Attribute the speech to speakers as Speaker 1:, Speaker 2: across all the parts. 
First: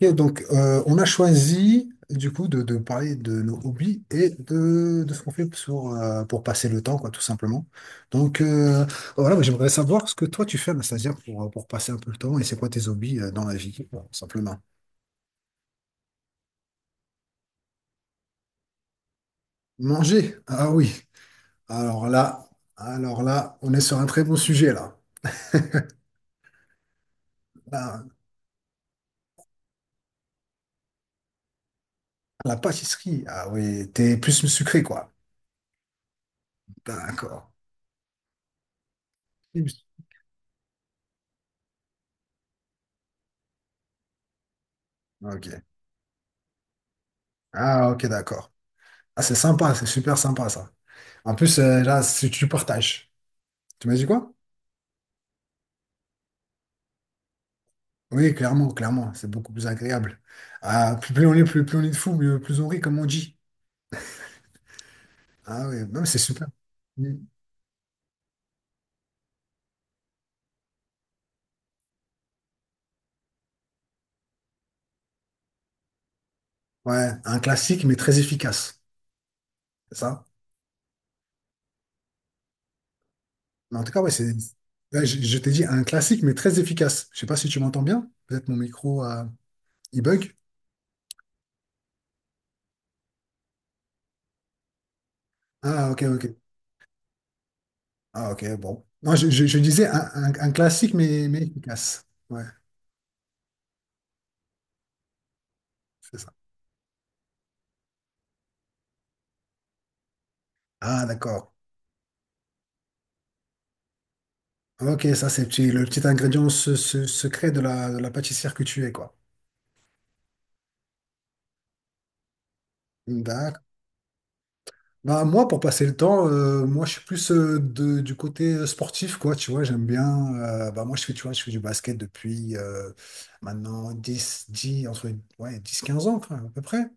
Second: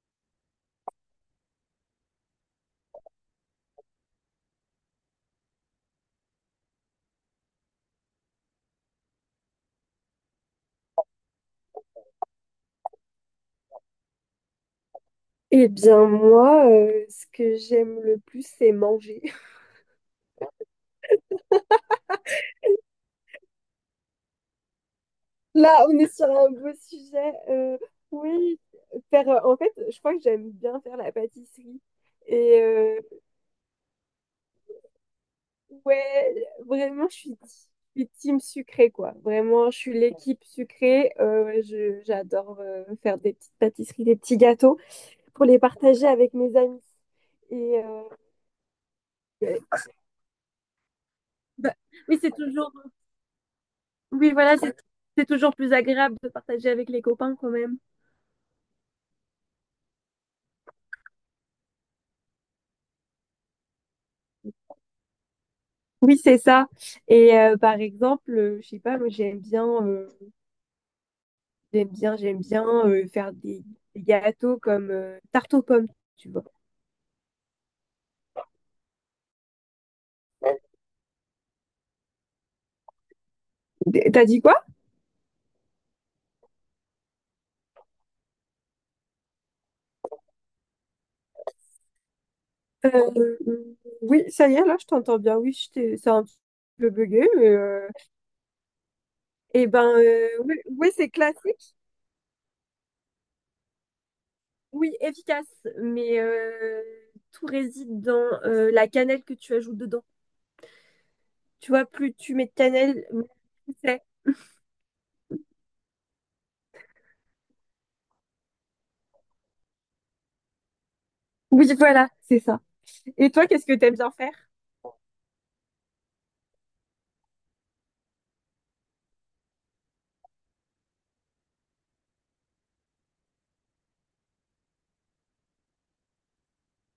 Speaker 1: Ok, donc, on a choisi du coup de parler de nos hobbies et de ce qu'on fait pour passer le temps, quoi, tout simplement. Donc, voilà, moi, j'aimerais savoir ce que toi tu fais, Anastasia, pour passer un peu le temps et c'est quoi tes hobbies dans la vie, quoi, tout simplement.
Speaker 2: Eh bien, moi, ce que j'aime le plus, c'est manger.
Speaker 1: Manger, ah oui. Alors là, alors là, on est sur un très bon sujet là.
Speaker 2: Là, on est sur un beau sujet.
Speaker 1: Là,
Speaker 2: Oui, en fait, je crois que j'aime bien faire la pâtisserie.
Speaker 1: la
Speaker 2: Et euh,
Speaker 1: pâtisserie, ah oui, t'es plus sucré, quoi.
Speaker 2: ouais, vraiment,
Speaker 1: D'accord.
Speaker 2: je suis team sucrée, quoi. Vraiment, je suis l'équipe sucrée. Ouais, j'adore faire des petites pâtisseries, des petits gâteaux pour les
Speaker 1: Ok.
Speaker 2: partager avec mes amis. Et
Speaker 1: Ah
Speaker 2: euh,
Speaker 1: ok, d'accord. Ah, c'est
Speaker 2: ouais.
Speaker 1: sympa, c'est super sympa ça. En plus,
Speaker 2: Bah,
Speaker 1: là,
Speaker 2: mais
Speaker 1: si
Speaker 2: c'est
Speaker 1: tu
Speaker 2: toujours,
Speaker 1: partages, tu m'as dit quoi?
Speaker 2: oui, voilà, c'est toujours plus agréable de partager avec les copains quand même.
Speaker 1: Oui, clairement, clairement, c'est beaucoup plus agréable. Ah, plus, plus on est, plus, plus on est de fou, plus on rit, comme on dit. Ah oui, non, mais
Speaker 2: Oui,
Speaker 1: c'est
Speaker 2: c'est
Speaker 1: super.
Speaker 2: ça.
Speaker 1: Mm.
Speaker 2: Et par exemple, je sais pas, moi j'aime bien faire des gâteaux comme tarte aux pommes, tu vois.
Speaker 1: Ouais, un classique, mais très efficace. C'est ça? Mais en tout cas, ouais,
Speaker 2: T'as
Speaker 1: c'est.
Speaker 2: dit quoi?
Speaker 1: Là, je t'ai dit un classique, mais très efficace. Je sais pas si tu m'entends bien. Peut-être mon micro, il bug.
Speaker 2: Euh, euh, oui, ça y est, là je t'entends bien.
Speaker 1: Ah, ok,
Speaker 2: C'est
Speaker 1: ok.
Speaker 2: un petit peu bugué, mais
Speaker 1: Ah, ok, bon. Non, je
Speaker 2: eh ben,
Speaker 1: disais un,
Speaker 2: euh,
Speaker 1: un- un
Speaker 2: oui, oui,
Speaker 1: classique,
Speaker 2: c'est
Speaker 1: mais
Speaker 2: classique.
Speaker 1: efficace. Ouais,
Speaker 2: Oui, efficace,
Speaker 1: c'est
Speaker 2: mais
Speaker 1: ça.
Speaker 2: euh, tout réside dans la cannelle que tu ajoutes dedans.
Speaker 1: Ah, d'accord.
Speaker 2: Tu vois, plus tu mets de cannelle, mieux c'est.
Speaker 1: Ok, ça c'est le petit ingrédient secret de la pâtissière que tu es, quoi.
Speaker 2: Oui, voilà, c'est ça. Et toi,
Speaker 1: D'accord.
Speaker 2: qu'est-ce que t'aimes bien faire?
Speaker 1: Bah, moi, pour passer le temps, moi, je suis plus du côté sportif, quoi, tu vois, j'aime bien. Bah, moi, je fais, tu vois, je fais du basket depuis maintenant 10, 10 entre ouais, 10 15 ans, quoi, à peu près.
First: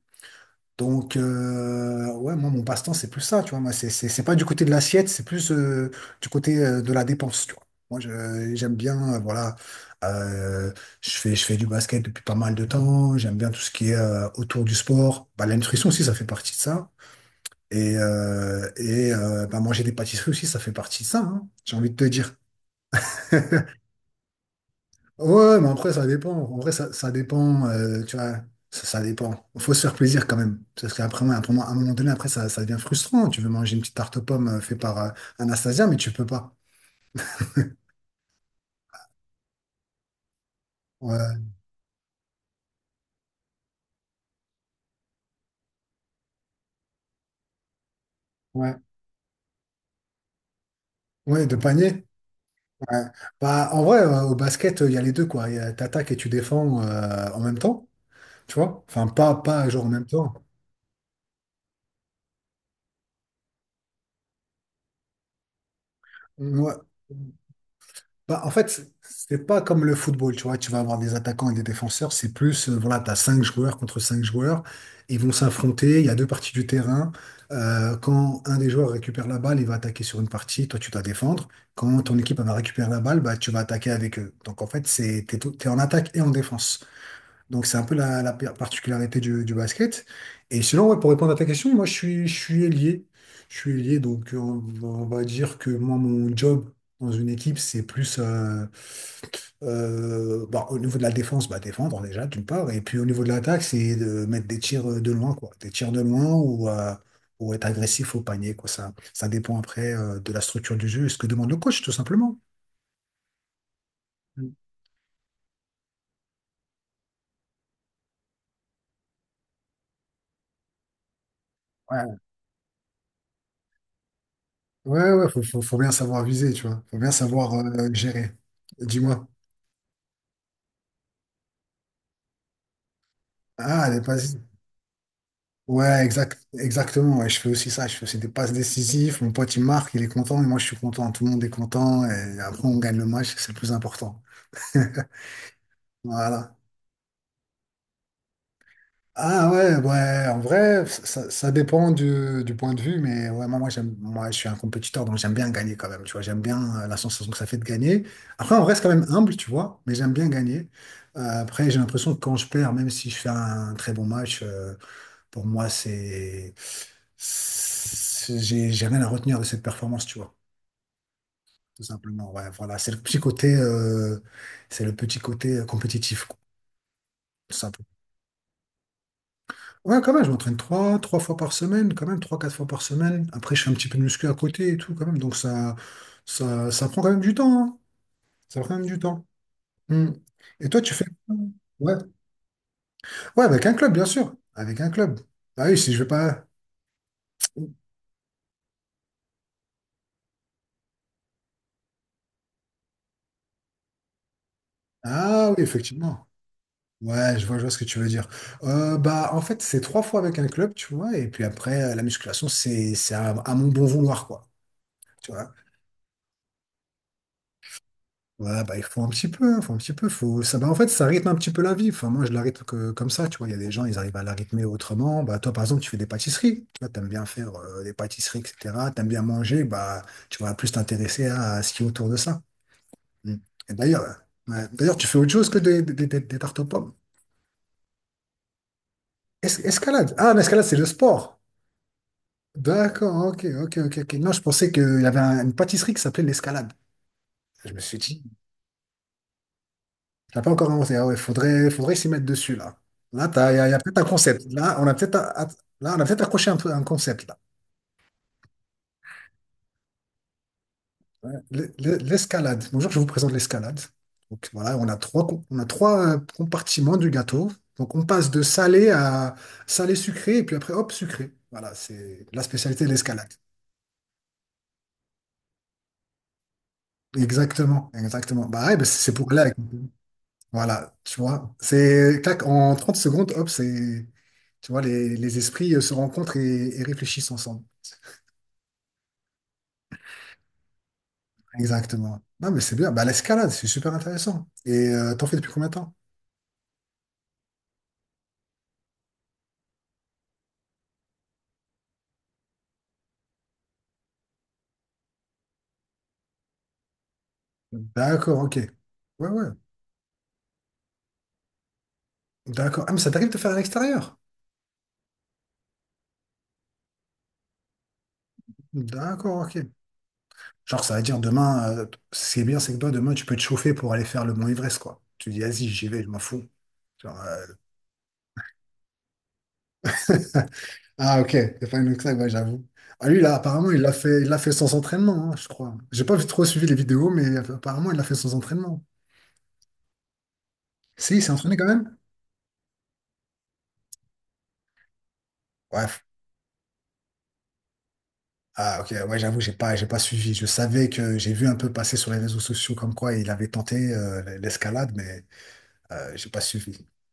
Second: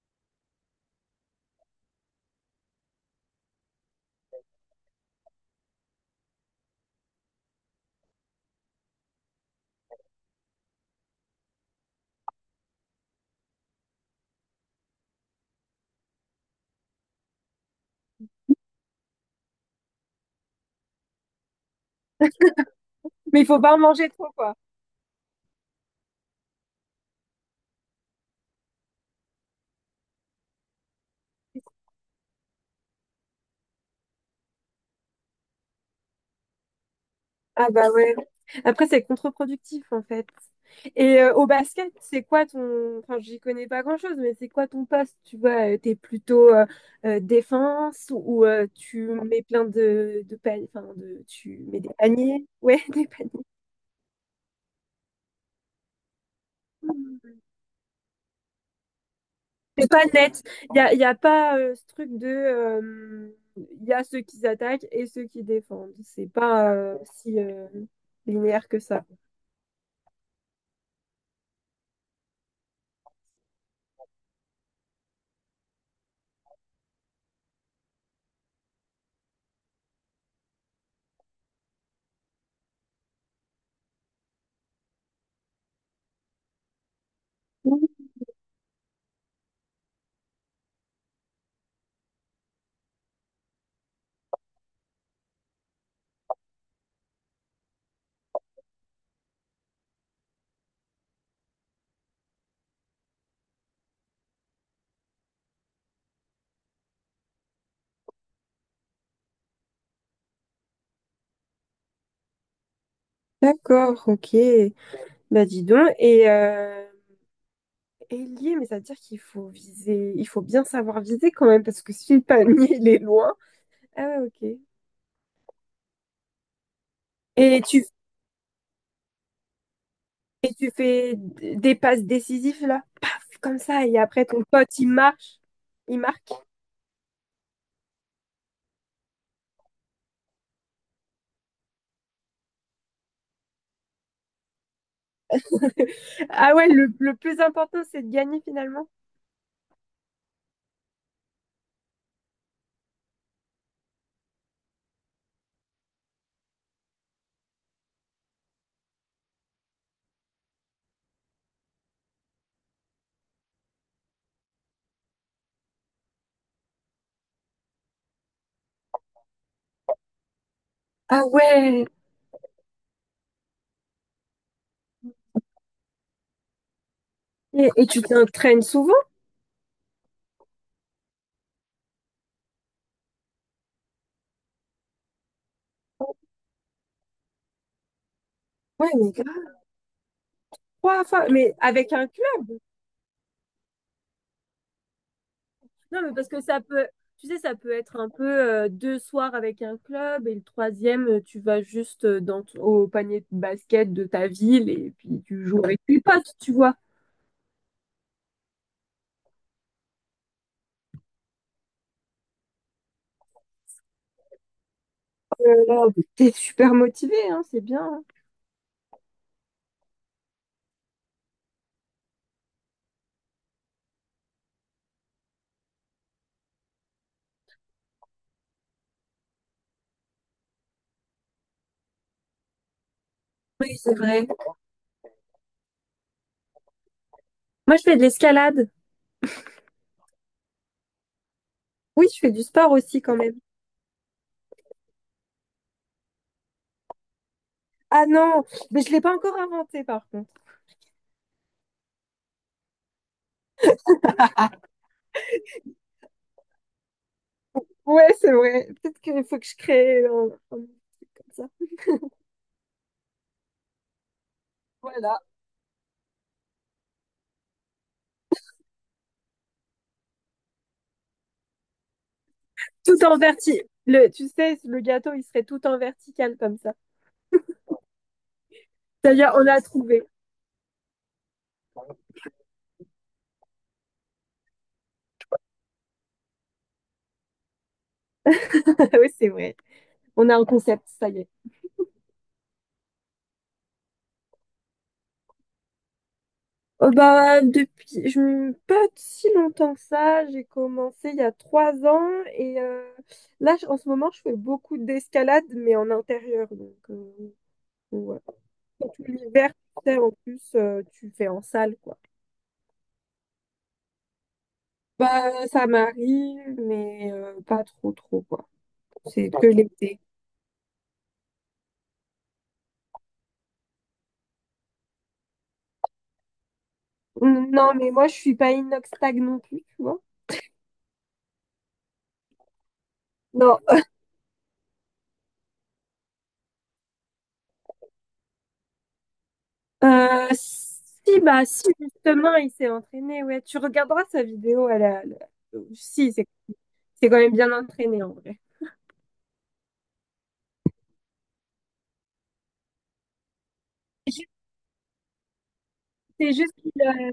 Speaker 1: Donc, ouais, moi, mon passe-temps, c'est plus ça, tu vois. Moi, c'est pas du côté de l'assiette, c'est plus du côté de la dépense, tu vois. Moi, j'aime bien, voilà, euh, je fais du basket depuis pas mal de temps. J'aime bien tout ce qui est autour du sport. Bah, la nutrition aussi, ça fait partie de ça. Et, bah, manger des pâtisseries aussi, ça fait partie de ça, hein, j'ai envie de te dire.
Speaker 2: Mais il faut pas en manger trop, quoi.
Speaker 1: Ouais, ouais, mais après, ça dépend. En vrai, ça dépend, tu vois, ça dépend. Faut se faire plaisir quand même. Parce qu'après, ouais, pour moi, à un moment donné, après, ça devient frustrant. Tu veux manger une petite tarte aux pommes faite par Anastasia, mais tu peux pas.
Speaker 2: Ah bah ouais. Après, c'est contre-productif en fait. Au
Speaker 1: Ouais,
Speaker 2: basket, c'est quoi ton... Enfin, j'y connais pas grand-chose, mais c'est quoi ton poste? Tu vois, t'es plutôt défense ou
Speaker 1: ouais,
Speaker 2: tu mets plein de paniers... Enfin, de...
Speaker 1: ouais, de
Speaker 2: tu mets des
Speaker 1: panier.
Speaker 2: paniers? Ouais,
Speaker 1: Ouais.
Speaker 2: des paniers.
Speaker 1: Bah, en vrai, au basket, il y a les deux, quoi. T'attaques et tu défends en même temps, tu vois. Enfin, pas genre en
Speaker 2: C'est pas
Speaker 1: même temps.
Speaker 2: net. Y a pas ce truc de... Il y a ceux qui attaquent et ceux qui défendent. C'est pas
Speaker 1: Ouais.
Speaker 2: euh, si euh,
Speaker 1: Bah, en
Speaker 2: linéaire que
Speaker 1: fait,
Speaker 2: ça.
Speaker 1: c'est pas comme le football, tu vois, tu vas avoir des attaquants et des défenseurs, c'est plus, voilà, t'as cinq joueurs contre cinq joueurs, ils vont s'affronter, il y a deux parties du terrain. Quand un des joueurs récupère la balle, il va attaquer sur une partie, toi tu dois défendre, quand ton équipe elle va récupérer la balle, bah, tu vas attaquer avec eux. Donc en fait, t'es en attaque et en défense. Donc c'est un peu
Speaker 2: Mhm.
Speaker 1: la, particularité du basket. Et sinon, ouais, pour répondre à ta question, moi je suis ailier. Je suis ailier, donc, on va dire que moi, mon job dans une équipe, c'est plus bah, au niveau de la défense, bah, défendre déjà, d'une part. Et puis au niveau de l'attaque, c'est de mettre des tirs de loin, quoi. Des tirs de loin ou être agressif au panier, quoi. Ça dépend après de la structure du jeu et ce que demande le coach, tout simplement.
Speaker 2: D'accord, ok.
Speaker 1: Mm.
Speaker 2: Bah dis donc, ailier, mais ça veut dire qu'il faut viser, il faut bien savoir viser quand même, parce que si
Speaker 1: Ouais.
Speaker 2: le panier il est loin. Ah ouais, ok.
Speaker 1: Ouais, ouais, faut bien savoir viser, tu vois. Faut bien savoir
Speaker 2: Et tu
Speaker 1: gérer. Dis-moi.
Speaker 2: Et tu fais des passes décisives là, paf, comme ça,
Speaker 1: Ah,
Speaker 2: et
Speaker 1: les
Speaker 2: après
Speaker 1: passes.
Speaker 2: ton pote il marche, il
Speaker 1: Ouais,
Speaker 2: marque.
Speaker 1: exactement. Ouais, je fais aussi ça. Je fais aussi des passes décisives. Mon pote, il marque, il est content, et moi, je suis content. Tout le monde est content. Et après, on gagne le match. C'est le plus important.
Speaker 2: Ah
Speaker 1: Voilà.
Speaker 2: ouais, le plus important c'est de gagner finalement.
Speaker 1: Ah ouais, ouais, en vrai, ça dépend du point de vue, mais ouais, moi, je suis un compétiteur, donc j'aime bien gagner quand même, tu vois, j'aime bien la sensation que ça fait de gagner. Après, on reste quand même humble, tu vois, mais j'aime bien gagner. Après, j'ai l'impression que quand je perds, même si je fais un très bon match, pour moi, j'ai rien à retenir de cette performance, tu vois,
Speaker 2: Ah
Speaker 1: tout
Speaker 2: ouais.
Speaker 1: simplement. Ouais, voilà, c'est le petit côté, c'est le petit côté compétitif, quoi, tout
Speaker 2: Et
Speaker 1: simplement.
Speaker 2: tu t'entraînes souvent?
Speaker 1: Ouais, quand même, je m'entraîne trois fois par semaine, quand même, trois, quatre fois par semaine. Après, je fais un petit peu de muscu à côté et tout, quand même. Donc, ça prend quand même du temps, hein. Ça prend quand même
Speaker 2: Ouais,
Speaker 1: du
Speaker 2: mais
Speaker 1: temps.
Speaker 2: grave.
Speaker 1: Hmm. Et toi, tu fais...
Speaker 2: Trois fois, mais avec
Speaker 1: Ouais.
Speaker 2: un club.
Speaker 1: Ouais, avec un club, bien sûr. Avec un club. Bah oui, si
Speaker 2: Non,
Speaker 1: je vais
Speaker 2: mais parce que
Speaker 1: pas...
Speaker 2: ça peut, tu sais, ça peut être un peu deux soirs avec un club et le troisième, tu vas juste dans au panier de basket de ta ville et puis tu
Speaker 1: Ah oui,
Speaker 2: joues avec tes
Speaker 1: effectivement.
Speaker 2: potes, tu vois.
Speaker 1: Ouais, je vois ce que tu veux dire. Bah, en fait, c'est trois fois avec un club, tu vois, et puis après, la musculation, c'est à mon bon vouloir, quoi. Tu vois.
Speaker 2: Euh, T'es super motivé, hein, c'est bien. Hein.
Speaker 1: Ouais, bah, il faut un petit peu, il faut un petit peu, faut... Ça, bah, en fait, ça rythme un petit peu la vie. Enfin, moi, je la rythme que, comme ça, tu vois. Il y a des gens, ils arrivent à la rythmer autrement. Bah, toi, par exemple, tu fais des pâtisseries. Tu vois, t'aimes bien faire des pâtisseries, etc. T'aimes bien manger, bah, tu vas plus t'intéresser à ce qui est autour de ça. Mm. Et
Speaker 2: Oui, c'est
Speaker 1: d'ailleurs,
Speaker 2: vrai.
Speaker 1: ouais, d'ailleurs, tu fais autre chose que des tartes aux pommes.
Speaker 2: Moi, je fais de l'escalade.
Speaker 1: Escalade. Ah, l'escalade, c'est le sport.
Speaker 2: Oui, je fais du sport aussi quand
Speaker 1: D'accord,
Speaker 2: même.
Speaker 1: ok, ok, ok, ok. Non, je pensais qu'il y avait une pâtisserie qui s'appelait l'escalade. Je me suis
Speaker 2: Ah
Speaker 1: dit,
Speaker 2: non, mais je l'ai pas encore inventé par contre.
Speaker 1: tu l'as pas encore annoncé. Ah ouais, faudrait s'y mettre dessus, là. Là, il y a peut-être un concept. Là, a- on a peut-être accroché un peu un concept, là.
Speaker 2: Ouais, c'est vrai. Peut-être qu'il faut que je crée un truc
Speaker 1: Ouais.
Speaker 2: comme ça.
Speaker 1: L'escalade. Bonjour, je vous présente l'escalade. Donc voilà, on a
Speaker 2: Voilà.
Speaker 1: trois compartiments du gâteau. Donc on passe de salé à salé sucré, et puis après, hop, sucré. Voilà, c'est la spécialité de
Speaker 2: Tout en
Speaker 1: l'escalade.
Speaker 2: vertical. Le, tu sais, le gâteau, il serait tout en vertical comme ça.
Speaker 1: Exactement, exactement. Bah ouais, bah, c'est
Speaker 2: Ça y est,
Speaker 1: pour là.
Speaker 2: on a trouvé.
Speaker 1: Voilà, tu vois, c'est clac, en 30 secondes, hop, c'est, tu vois, les esprits se rencontrent et réfléchissent ensemble.
Speaker 2: oui, c'est vrai. On a un concept, ça y est.
Speaker 1: Exactement. Non, mais c'est bien. Bah, l'escalade, c'est super intéressant. Et t'en fais depuis combien de temps?
Speaker 2: Oh bah, depuis, pas si longtemps que ça, j'ai commencé il y a trois ans et là, en ce moment, je fais beaucoup d'escalade, mais en intérieur. Donc, ouais.
Speaker 1: D'accord, ok.
Speaker 2: Quand tout
Speaker 1: Ouais, ouais.
Speaker 2: l'hiver, tu sais, en plus, tu fais en salle, quoi.
Speaker 1: D'accord. Ah, mais ça t'arrive de faire à l'extérieur?
Speaker 2: Bah, ça m'arrive, mais pas trop, quoi. C'est
Speaker 1: D'accord,
Speaker 2: que
Speaker 1: ok.
Speaker 2: l'été.
Speaker 1: Genre, ça veut dire demain, ce qui est bien, c'est que toi, demain, tu peux te chauffer pour aller faire le Mont Everest, quoi. Tu dis, vas-y, j'y vais, je m'en fous. Genre,
Speaker 2: Non, mais moi, je suis pas inox tag non plus, tu
Speaker 1: euh,
Speaker 2: vois.
Speaker 1: ah, ok, The Final Climb, ouais, j'avoue. Ah, lui, là,
Speaker 2: Non,
Speaker 1: apparemment, il l'a fait sans entraînement, hein, je crois. J'ai pas trop suivi les vidéos, mais apparemment, il l'a fait sans entraînement. Si,
Speaker 2: Si,
Speaker 1: il s'est
Speaker 2: bah,
Speaker 1: entraîné quand
Speaker 2: si,
Speaker 1: même?
Speaker 2: justement, il s'est entraîné, ouais. Tu regarderas sa vidéo, elle a-
Speaker 1: Ouais.
Speaker 2: Si, c'est quand même bien entraîné, en vrai.
Speaker 1: Ah, ok, ouais, j'avoue, j'ai pas suivi. Je savais que j'ai vu un peu passer sur les réseaux sociaux comme quoi il avait tenté
Speaker 2: Ju-
Speaker 1: l'escalade, mais j'ai
Speaker 2: C'est
Speaker 1: pas
Speaker 2: juste qu'il
Speaker 1: suivi.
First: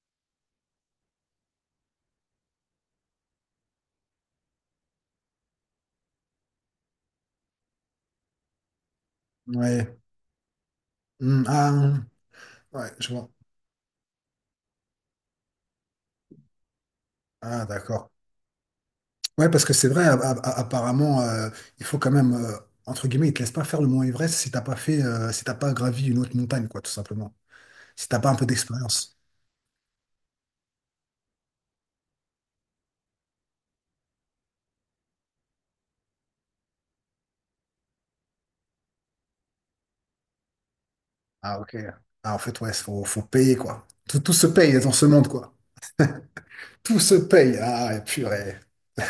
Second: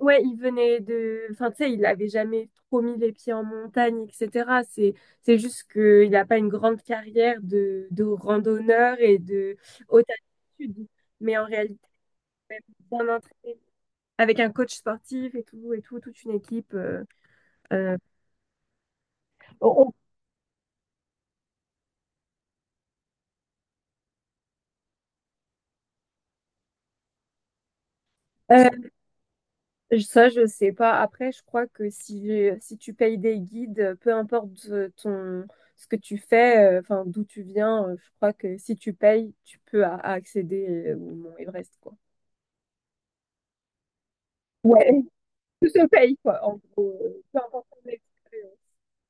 Speaker 2: ouais, il venait de... Enfin, tu sais, il n'avait jamais trop mis les pieds en montagne, etc. C'est juste qu'il n'a pas une grande carrière de randonneur et de
Speaker 1: Ouais.
Speaker 2: haute altitude, mais
Speaker 1: Hmm,
Speaker 2: en
Speaker 1: ah,
Speaker 2: réalité,
Speaker 1: hmm. Ouais,
Speaker 2: bien
Speaker 1: je vois.
Speaker 2: entraîné. Avec un coach sportif et tout, toute une équipe.
Speaker 1: Ah,
Speaker 2: Euh,
Speaker 1: d'accord. Ouais, parce que c'est
Speaker 2: on-
Speaker 1: vrai, apparemment, il faut quand même, entre guillemets, ils te laissent pas faire le Mont Everest si t'as pas fait, si t'as pas gravi une autre montagne, quoi, tout simplement. Si t'as pas un peu
Speaker 2: on-
Speaker 1: d'expérience.
Speaker 2: Ça, je sais pas. Après, je crois que si tu payes des guides, peu importe ton, ce que tu fais, enfin, d'où tu viens, je crois que si tu payes, tu peux accéder au Mont
Speaker 1: Ah, ok.
Speaker 2: Everest, quoi.
Speaker 1: Ah, en fait, ouais, faut payer, quoi. Tout se paye dans
Speaker 2: Ouais,
Speaker 1: ce monde, quoi.
Speaker 2: tout se paye, quoi, en gros,
Speaker 1: Tout se
Speaker 2: peu
Speaker 1: paye.
Speaker 2: importe
Speaker 1: Ah,
Speaker 2: ton
Speaker 1: ouais, purée.
Speaker 2: expérience.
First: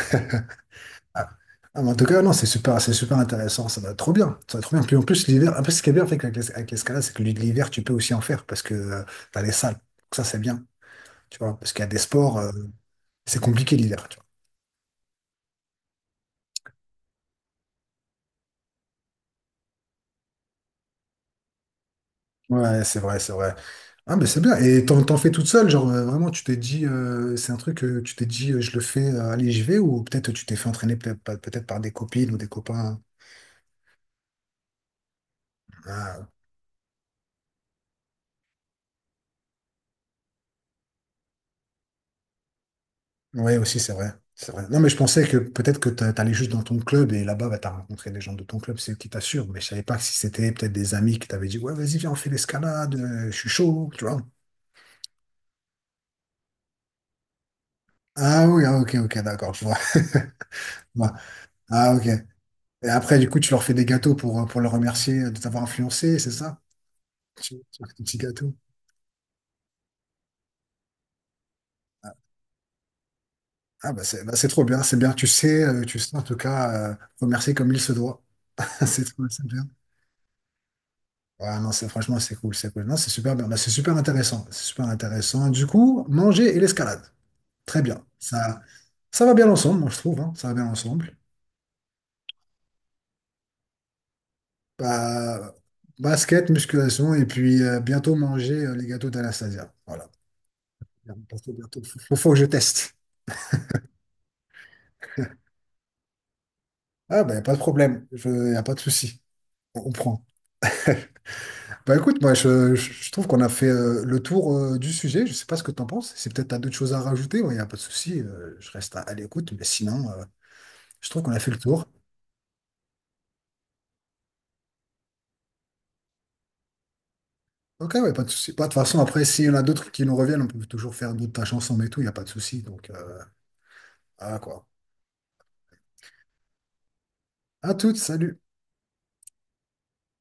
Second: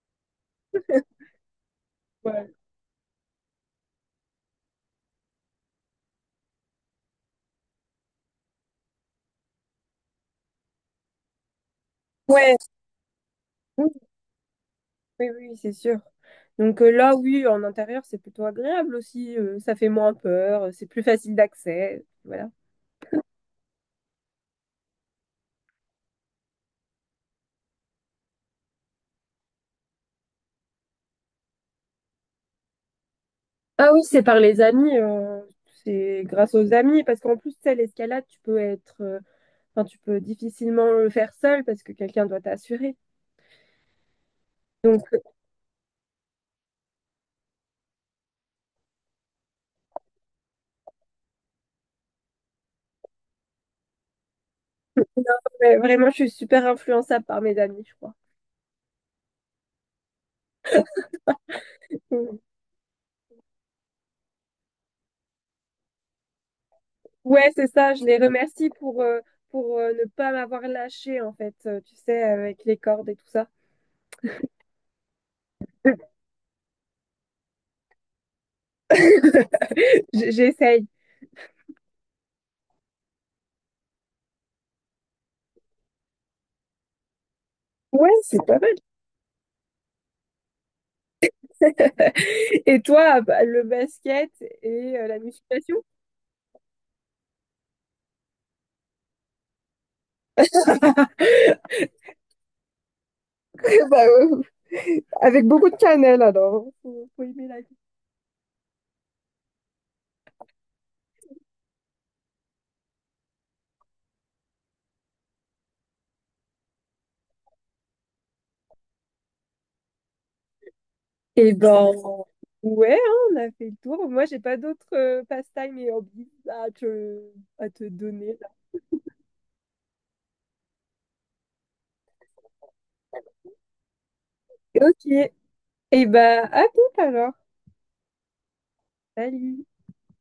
Speaker 1: Ah, Ah, mais en tout cas, non,
Speaker 2: Ouais,
Speaker 1: c'est super intéressant. Ça va être trop bien. Ça va être trop bien. Puis en plus, l'hiver, un peu ce qui est bien avec avec l'escalade, c'est que l'hiver, tu peux aussi en faire parce que tu as les salles. Donc ça, c'est bien. Tu vois, parce qu'il y a des sports,
Speaker 2: Ouais.
Speaker 1: c'est compliqué
Speaker 2: oui,
Speaker 1: l'hiver.
Speaker 2: oui, c'est sûr. Donc là, oui, en intérieur, c'est plutôt agréable aussi. Ça fait moins peur, c'est plus facile d'accès. Voilà.
Speaker 1: Ouais, c'est vrai, c'est vrai. Ah, mais c'est bien. Et t'en fais toute seule, genre vraiment, tu t'es dit, c'est un truc que tu t'es dit, je le fais, allez, j'y vais, ou peut-être tu t'es fait entraîner peut-être par des copines ou des copains.
Speaker 2: Ah oui, c'est par les amis, c'est
Speaker 1: Ah,
Speaker 2: grâce aux amis, parce qu'en plus, tu sais, l'escalade, tu peux enfin, tu peux difficilement le faire seul parce que quelqu'un doit t'assurer.
Speaker 1: ouais, aussi, c'est vrai. C'est vrai. Non, mais je
Speaker 2: Donc,
Speaker 1: pensais que peut-être que t'allais juste dans ton club et là-bas, bah, t'as rencontré des gens de ton club, c'est eux qui t'assurent. Mais je savais pas si c'était peut-être des amis qui t'avaient dit, ouais, vas-y, viens, on fait l'escalade, je suis chaud, tu vois.
Speaker 2: ouais, vraiment, je suis super influençable par mes amis, je crois.
Speaker 1: Ah oui, ah, ok, ok, d'accord, je vois. Ah ok,
Speaker 2: Mm.
Speaker 1: et après, du coup, tu leur fais des gâteaux pour les remercier de t'avoir influencé, c'est ça?
Speaker 2: Ouais,
Speaker 1: Tu,
Speaker 2: c'est
Speaker 1: tu leur
Speaker 2: ça,
Speaker 1: fais des
Speaker 2: je
Speaker 1: petits
Speaker 2: les
Speaker 1: gâteaux.
Speaker 2: remercie pour ne pas m'avoir lâché, en fait, tu sais, avec les cordes et tout ça.
Speaker 1: Ah bah c'est trop bien, c'est bien. Tu sais, tu sais en tout cas remercier comme il se doit. C'est bien.
Speaker 2: J'essaye.
Speaker 1: Ouais, non, c'est franchement c'est cool. Non, c'est super bien. Bah, c'est super intéressant. C'est super intéressant. Du coup, manger et l'escalade. Très bien.
Speaker 2: Ouais, c'est pas
Speaker 1: Ça,
Speaker 2: mal.
Speaker 1: ça va bien ensemble, moi je trouve, hein. Ça va bien ensemble.
Speaker 2: Et toi, bah, le basket et la
Speaker 1: Bah,
Speaker 2: musculation?
Speaker 1: basket, musculation, et puis bientôt manger les gâteaux d'Anastasia. Voilà. Bientôt, bientôt. Faut que je teste.
Speaker 2: Bah, avec beaucoup de cannelle alors.
Speaker 1: Ah,
Speaker 2: Faut
Speaker 1: ben,
Speaker 2: aimer
Speaker 1: pas de
Speaker 2: la
Speaker 1: problème. Y a pas de souci. On prend. Bah, écoute, moi, je trouve qu'on a fait le tour du sujet. Je sais pas ce que t'en penses. Si peut-être t'as d'autres choses à rajouter, il n'y a pas de souci. Je reste à l'écoute. Mais sinon, je trouve qu'on a fait
Speaker 2: Eh
Speaker 1: le tour.
Speaker 2: ben, ouais, hein, on a fait le tour. Moi, j'ai pas d'autres pastimes et hobbies à à te
Speaker 1: Ok, ouais, pas de
Speaker 2: donner. Là.
Speaker 1: souci. Bah, de toute façon, après, s'il y en a d'autres qui nous reviennent, on peut toujours faire d'autres tâches ensemble et tout. Il n'y a pas de souci. Donc, voilà, quoi.
Speaker 2: Ok. Eh ben, à tout alors.
Speaker 1: À toutes, salut.
Speaker 2: Salut.